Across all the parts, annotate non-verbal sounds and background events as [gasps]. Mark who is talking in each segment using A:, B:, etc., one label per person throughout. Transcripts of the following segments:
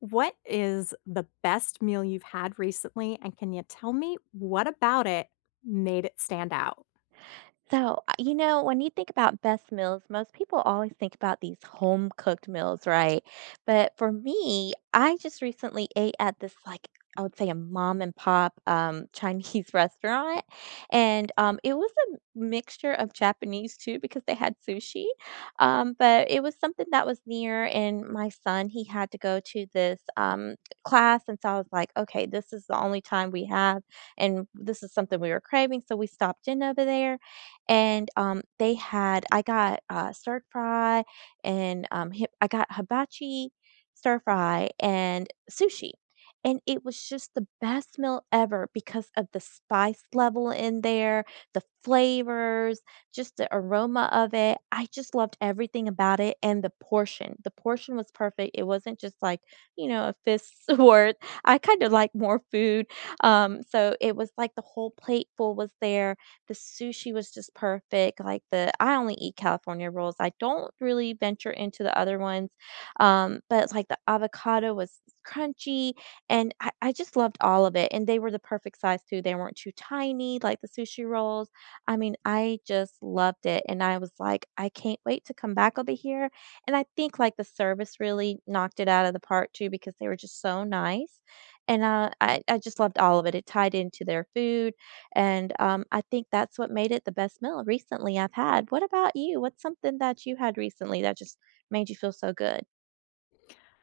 A: What is the best meal you've had recently, and can you tell me what about it made it stand out?
B: So, when you think about best meals, most people always think about these home cooked meals, right? But for me, I just recently ate at this, I would say, a mom and pop Chinese [laughs] restaurant, and it was a mixture of Japanese too because they had sushi. But it was something that was near, and my son he had to go to this class, and so I was like, okay, this is the only time we have, and this is something we were craving, so we stopped in over there and they had, I got stir fry and I got hibachi stir fry and sushi. And it was just the best meal ever because of the spice level in there, the flavors, just the aroma of it. I just loved everything about it and the portion. The portion was perfect. It wasn't just like, a fist's [laughs] worth. I kind of like more food. So it was like the whole plateful was there, the sushi was just perfect, like, the I only eat California rolls, I don't really venture into the other ones, but, like, the avocado was crunchy, and I just loved all of it, and they were the perfect size too, they weren't too tiny, like the sushi rolls. I mean, I just loved it, and I was like, "I can't wait to come back over here," and I think, like, the service really knocked it out of the park too because they were just so nice, and, I just loved all of it. It tied into their food, and I think that's what made it the best meal recently I've had. What about you? What's something that you had recently that just made you feel so good?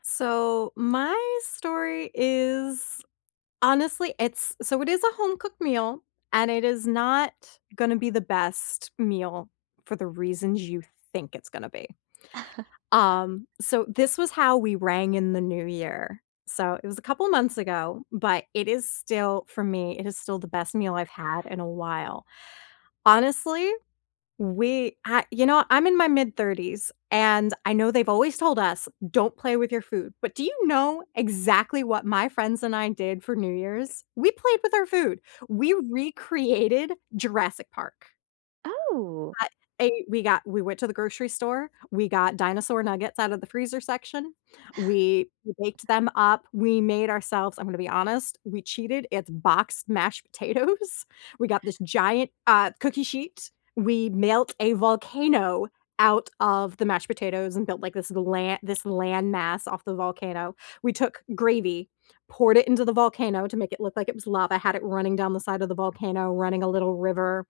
A: So, my story is honestly, it is a home cooked meal, and it is not going to be the best meal for the reasons you think it's going to be.
B: [laughs]
A: So this was how we rang in the new year. So it was a couple months ago, but it is still for me, it is still the best meal I've had in a while. Honestly, We I you know, I'm in my mid-30s, and I know they've always told us, "Don't play with your food," but do you know exactly what my friends and I did for New Year's? We played with our food. We recreated Jurassic Park.
B: Oh,
A: I ate we went to the grocery store, we got dinosaur nuggets out of the freezer section, we baked them up, we made ourselves I'm gonna be honest, we cheated, it's boxed mashed [laughs] potatoes. We got this giant, cookie sheet, we melt a volcano out of the mashed potatoes and built, like, this land mass off the volcano. We took gravy, poured it into the volcano to make it look like it was lava, had it running down the side of the volcano, running a little river.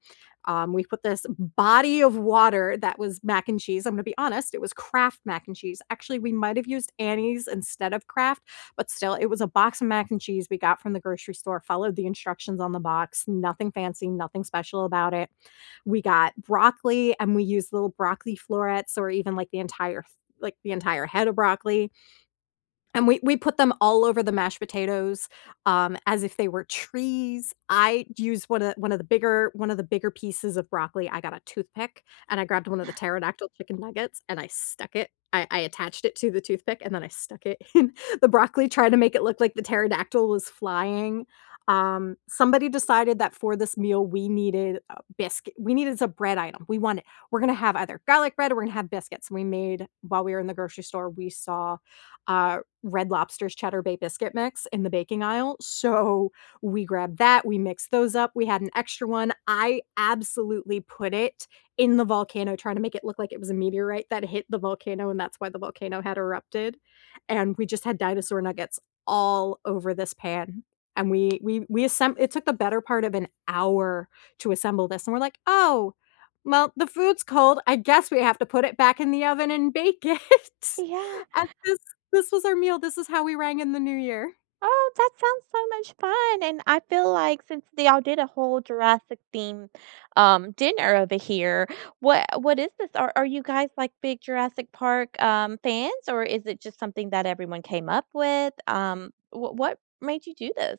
A: We put this body of water that was mac and cheese. I'm gonna be honest, it was Kraft mac and cheese. Actually, we might have used Annie's instead of Kraft, but still, it was a box of mac and cheese we got from the grocery store, followed the instructions on the box, nothing fancy, nothing special about it. We got broccoli and we used little broccoli florets or even like the entire head of broccoli and we put them all over the mashed potatoes, as if they were trees. I used one of the bigger pieces of broccoli. I got a toothpick, and I grabbed one of the pterodactyl chicken nuggets, and I attached it to the toothpick, and then I stuck it [laughs] in the broccoli, trying to make it look like the pterodactyl was flying. Somebody decided that for this meal, we needed a bread item. We're gonna have either garlic bread or we're gonna have biscuits. We made while we were in the grocery store, we saw, uh Red Lobster's Cheddar Bay Biscuit Mix in the baking aisle, so we grabbed that, we mixed those up, we had an extra one. I absolutely put it in the volcano trying to make it look like it was a meteorite that hit the volcano, and that's why the volcano had erupted, and we just had dinosaur nuggets all over this pan, and we assemb it took the better part of an hour to assemble this, and we're like, "Oh, well, the food's cold, I guess we have to put it back in the oven and bake it."
B: yeah.
A: [laughs] And this was our meal, this is how we rang in the New Year.
B: Oh, that sounds so much fun. And I feel like since y'all did a whole Jurassic theme dinner over here, what is this? Are you guys like big Jurassic Park fans, or is it just something that everyone came up with? What made you do this?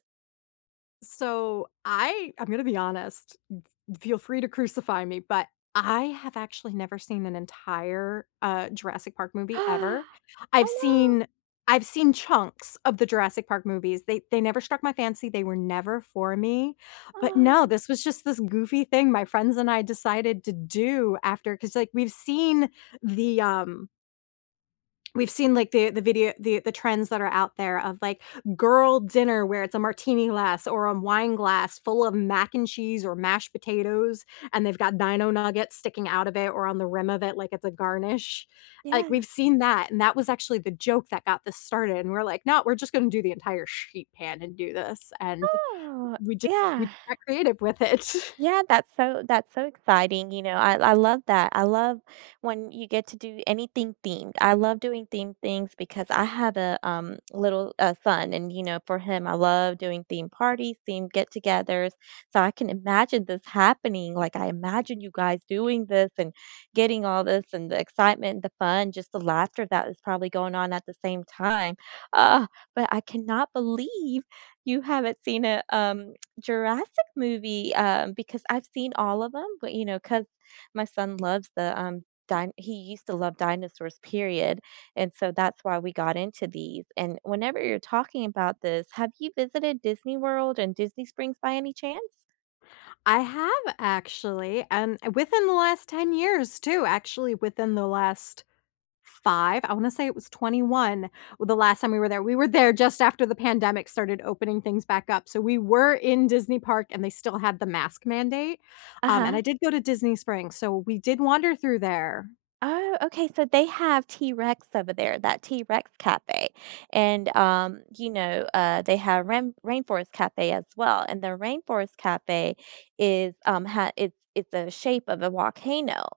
A: So, I'm gonna be honest, f feel free to crucify me, but I have actually never seen an entire, Jurassic Park movie ever.
B: [gasps] Oh
A: I've
B: no.
A: seen I've seen chunks of the Jurassic Park movies. They never struck my fancy, they were never for me, but no,
B: Oh,
A: this was just this goofy thing my friends and I decided to do after, because like, the, um We've seen, like, the trends that are out there of, like, girl dinner where it's a martini glass or a wine glass full of mac and cheese or mashed potatoes, and they've got dino nuggets sticking out of it or on the rim of it like it's a garnish. Like, we've
B: yeah.
A: seen that, and that was actually the joke that got this started, and we're like, "No, we're just gonna do the entire sheet pan and do this," and
B: Oh,
A: we just we
B: yeah.
A: got creative with it. [laughs]
B: Yeah, that's so, that's so exciting, you know, I love that. I love when you get to do anything themed. I love doing themed things because I have a, little, son and, you know, for him, I love doing theme parties, theme get-togethers, so I can imagine this happening, like, I imagine you guys doing this and getting all this and the excitement, the fun, just the laughter that is probably going on at the same time. Ah, but I cannot believe you haven't seen a, Jurassic movie, because I've seen all of them, but, you know, cause my son loves the, din he used to love dinosaurs, period, and so that's why we got into these, and whenever you're talking about this, have you visited Disney World and Disney Springs by any chance?
A: I have actually, and within the last 10 years too, actually within the last 5, I wanna say it was 21 the last time we were there. We were there just after the pandemic started opening things back up, so we were in Disney Park and they still had the mask mandate, and I
B: Uh-huh.
A: did go to Disney Springs, so we did wander through there.
B: Oh, okay, so they have T-Rex over there, that T-Rex cafe, and, you know, they have Rainforest Cafe as well, and the Rainforest Cafe is, ha it's the shape of a volcano,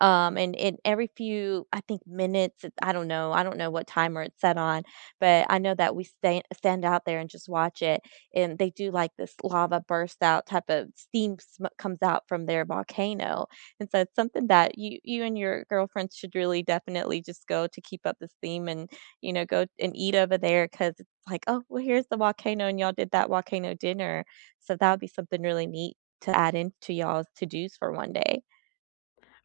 B: and every few, I think, minutes, it's, I don't know what timer it's set on, but I know that we stay stand out there and just watch it, and they do, like, this lava burst out type of steam, smoke comes out from their volcano, and so it's something that you and your girlfriends should really definitely just go to keep up this theme and, you know, go and eat over there because it's like, "Oh, well, here's the volcano, and y'all did that volcano dinner." So that would be something really neat to add into y'all's to-dos for one day.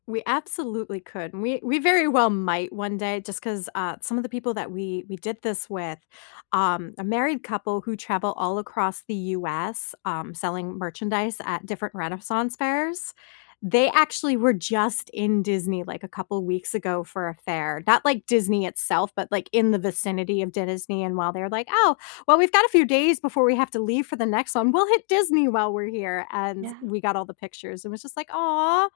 A: We absolutely could, and we very well might one day just 'cause, some of the people that we did this with, a married couple who travel all across the US, selling merchandise at different Renaissance fairs, they actually were just in Disney, like, a couple weeks ago for a fair. Not, like, Disney itself, but, like, in the vicinity of Disney, and while they're like, "Oh, well, we've got a few days before we have to leave for the next one, we'll hit Disney while we're here," and
B: Yeah.
A: we got all the pictures, and was just like, "Aw."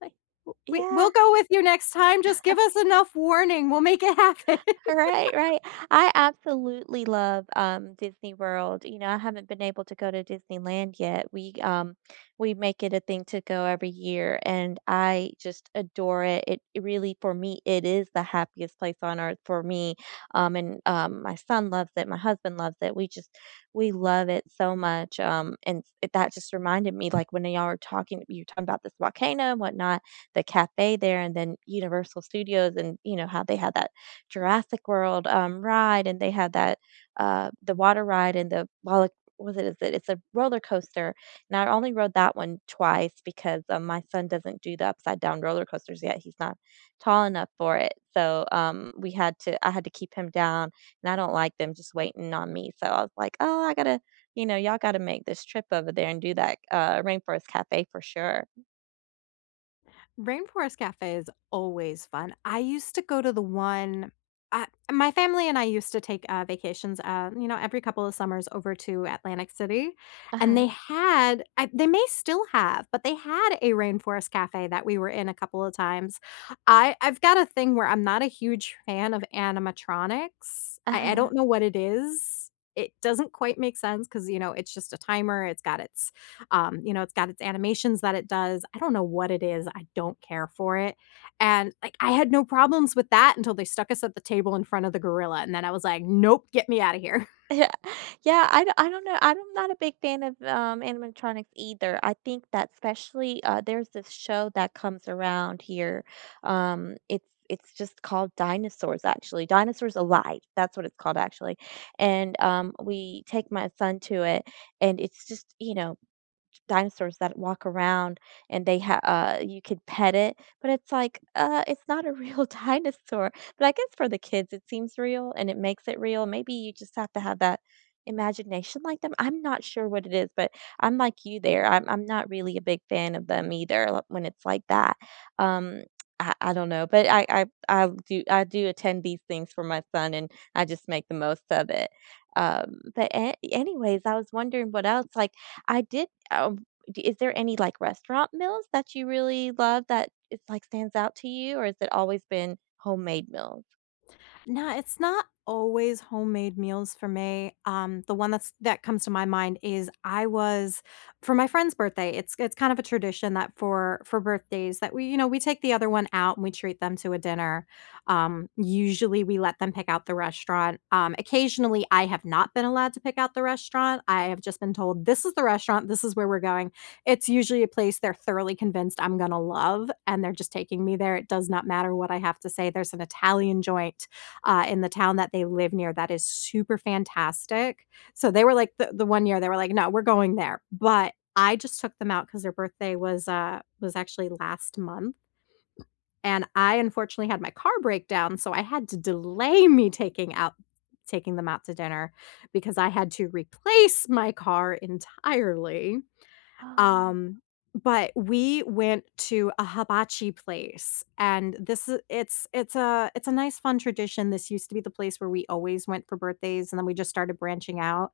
A: Like, "W We'll
B: Yeah.
A: go with you next time, just give us enough warning, we'll make it [laughs] happen."
B: Right, right. I absolutely love Disney World. You know, I haven't been able to go to Disneyland yet. We we make it a thing to go every year and I just adore it. It really, for me, it is the happiest place on earth for me. And My son loves it, my husband loves it. We love it so much. That just reminded me, like, when y'all were talking, you were talking about this volcano and whatnot, the cafe there, and then Universal Studios, and you know how they had that Jurassic World, ride, and they had that, the water ride, and the walla what is it? It's a roller coaster, and I only rode that one twice because, my son doesn't do the upside down roller coasters yet, he's not tall enough for it, so, we had to I had to keep him down, and I don't like them just waiting on me, so I was like, "Oh, I gotta, you know, y'all gotta make this trip over there and do that, Rainforest Cafe for sure."
A: Rainforest Cafe is always fun. I used to go to the one I my family and I used to take, vacations, you know, every couple of summers over to Atlantic City, and
B: Uh-huh,
A: they had I they may still have, but they had a Rainforest Cafe that we were in a couple of times. I've got a thing where I'm not a huge fan of animatronics. I
B: uh-huh.
A: don't know what it is. It doesn't quite make sense because you know, it's just a timer, it's got its you know, it's got its animations that it does. I don't know what it is. I don't care for it. And, like, I had no problems with that until they stuck us at the table in front of the gorilla, and then I was like, "Nope, get me out of here."
B: Yeah, [laughs] yeah, I don't know, I'm not a big fan of, animatronics either. I think that, especially, there's this show that comes around here, it's just called Dinosaurs, actually, Dinosaurs Alive, that's what it's called, actually, and, we take my son to it, and it's just, you know, dinosaurs that walk around, and they have, you could pet it, but it's like, it's not a real [laughs] dinosaur. But I guess for the kids, it seems real and it makes it real. Maybe you just have to have that imagination like them. I'm not sure what it is, but I'm like you there. I'm not really a big fan of them either, like, when it's like that. Um, I, I don't know, but I do attend these things for my son, and I just make the most of it. Anyways, I was wondering what else. Like, I did is there any like restaurant meals that you really love that it's like stands out to you, or has it always been homemade meals?
A: No, it's not always homemade meals for me. The one that's that comes to my mind is I was for my friend's birthday. It's kind of a tradition that for birthdays that we you know we take the other one out and we treat them to a dinner. Usually we let them pick out the restaurant. Occasionally I have not been allowed to pick out the restaurant. I have just been told this is the restaurant. This is where we're going. It's usually a place they're thoroughly convinced I'm gonna love, and they're just taking me there. It does not matter what I have to say. There's an Italian joint in the town that they live near that is super fantastic. So they were like the one year they were like, "No, we're going there." But I just took them out because their birthday was actually last month, and I unfortunately had my car break down, so I had to delay me taking out taking them out to dinner because I had to replace my car entirely.
B: Oh.
A: Um, but we went to a hibachi place, and this I it's a nice fun tradition. This used to be the place where we always went for birthdays, and then we just started branching out,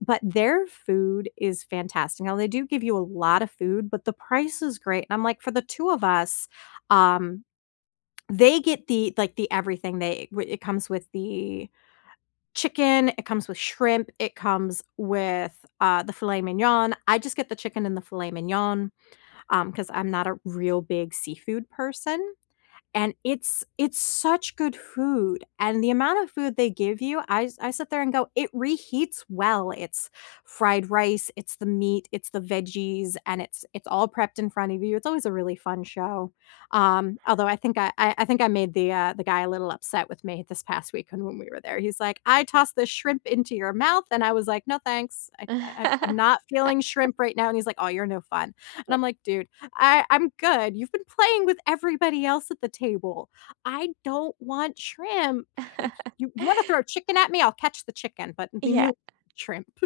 A: but their food is fantastic. Now they do give you a lot of food, but the price is great, and I'm like, for the two of us, um, they get the like, the everything. They w it comes with the chicken, it comes with shrimp, it comes with, the filet mignon. I just get the chicken and the filet mignon Because 'cause I'm not a real big seafood person, and it's such good food, and the amount of food they give you, I sit there and go, "It reheats well." It's fried rice, it's the meat, it's the veggies, and it's all prepped in front of you. It's always a really fun show. Although I think I made the guy a little upset with me this past weekend when we were there. He's like, "I tossed the shrimp into your mouth," and I was like, "No, thanks. I'm
B: [laughs]
A: not feeling shrimp right now," and he's like, oh, you're no fun." And I'm like, "Dude, I'm good. You've been playing with everybody else at the table. I don't want shrimp. You wanna throw
B: [laughs]
A: chicken at me? I'll catch the chicken, but leave me
B: yeah.
A: alone with shrimp.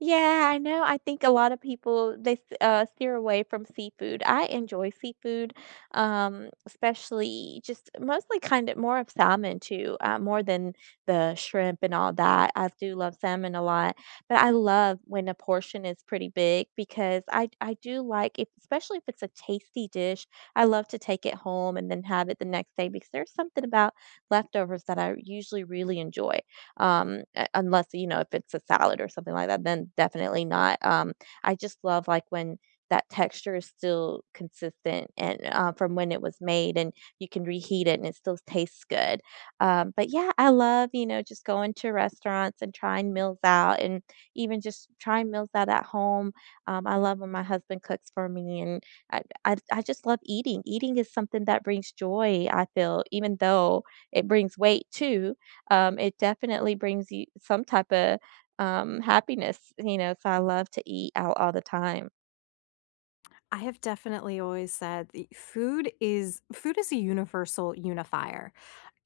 B: Yeah, I know. I think a lot of people they steer away from seafood. I enjoy seafood, especially just mostly kind of more of salmon too, more than the shrimp and all that. I do love salmon a lot, but I love when a portion is pretty big, because I do like, if, especially if it's a tasty dish. I love to take it home and then have it the next day because there's something about leftovers that I usually really enjoy, unless, you know, if it's a salad or something like that, then definitely not. I just love, like, when that texture is still consistent and from when it was made, and you can reheat it and it still tastes good. But yeah, I love, you know, just going to restaurants and trying meals out, and even just trying meals out at home. I love when my husband cooks for me, and I just love eating. Eating is something that brings joy. I feel, even though it brings weight too, it definitely brings you some type of happiness, you know. So I love to eat out all the time.
A: I have definitely always said the food is a universal unifier.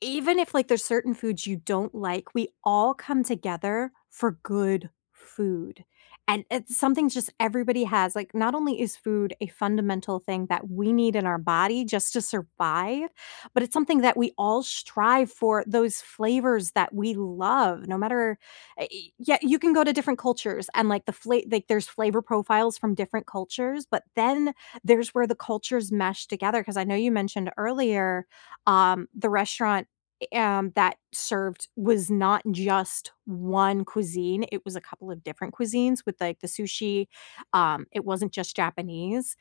A: Even if, like, there's certain foods you don't like, we all come together for good food, and it's something just everybody has, like, not only is food a fundamental thing that we need in our body just to survive, but it's something that we all strive for those flavors that we love, no matter eh, e yeah, you can go to different cultures and, like, the fla like, there's flavor profiles from different cultures, but then there's where the cultures mesh together. Because I know you mentioned earlier, the restaurant that served was not just one cuisine, it was a couple of different cuisines with, like, the sushi, it wasn't just Japanese.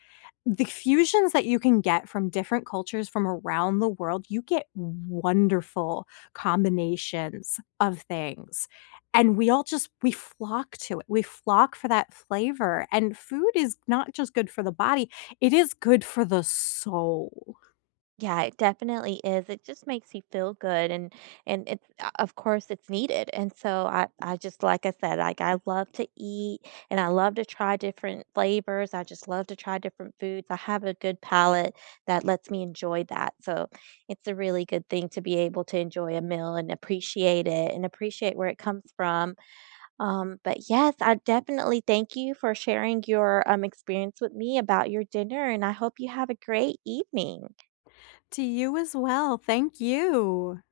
A: The fusions that you can get from different cultures from around the world, you get wonderful combinations of things, and we all just we flock to it, we flock for that flavor, and food is not just good for the body, it is good for the soul.
B: Yeah, it definitely is. It just makes you feel good, and it's, of course, it's needed. And so I just, like I said, like, I love to eat, and I love to try different flavors. I just love to try different foods. I have a good palate that lets me enjoy that. So it's a really good thing to be able to enjoy a meal and appreciate it and appreciate where it comes from. But yes, I definitely thank you for sharing your experience with me about your dinner, and I hope you have a great evening.
A: To you as well, thank you.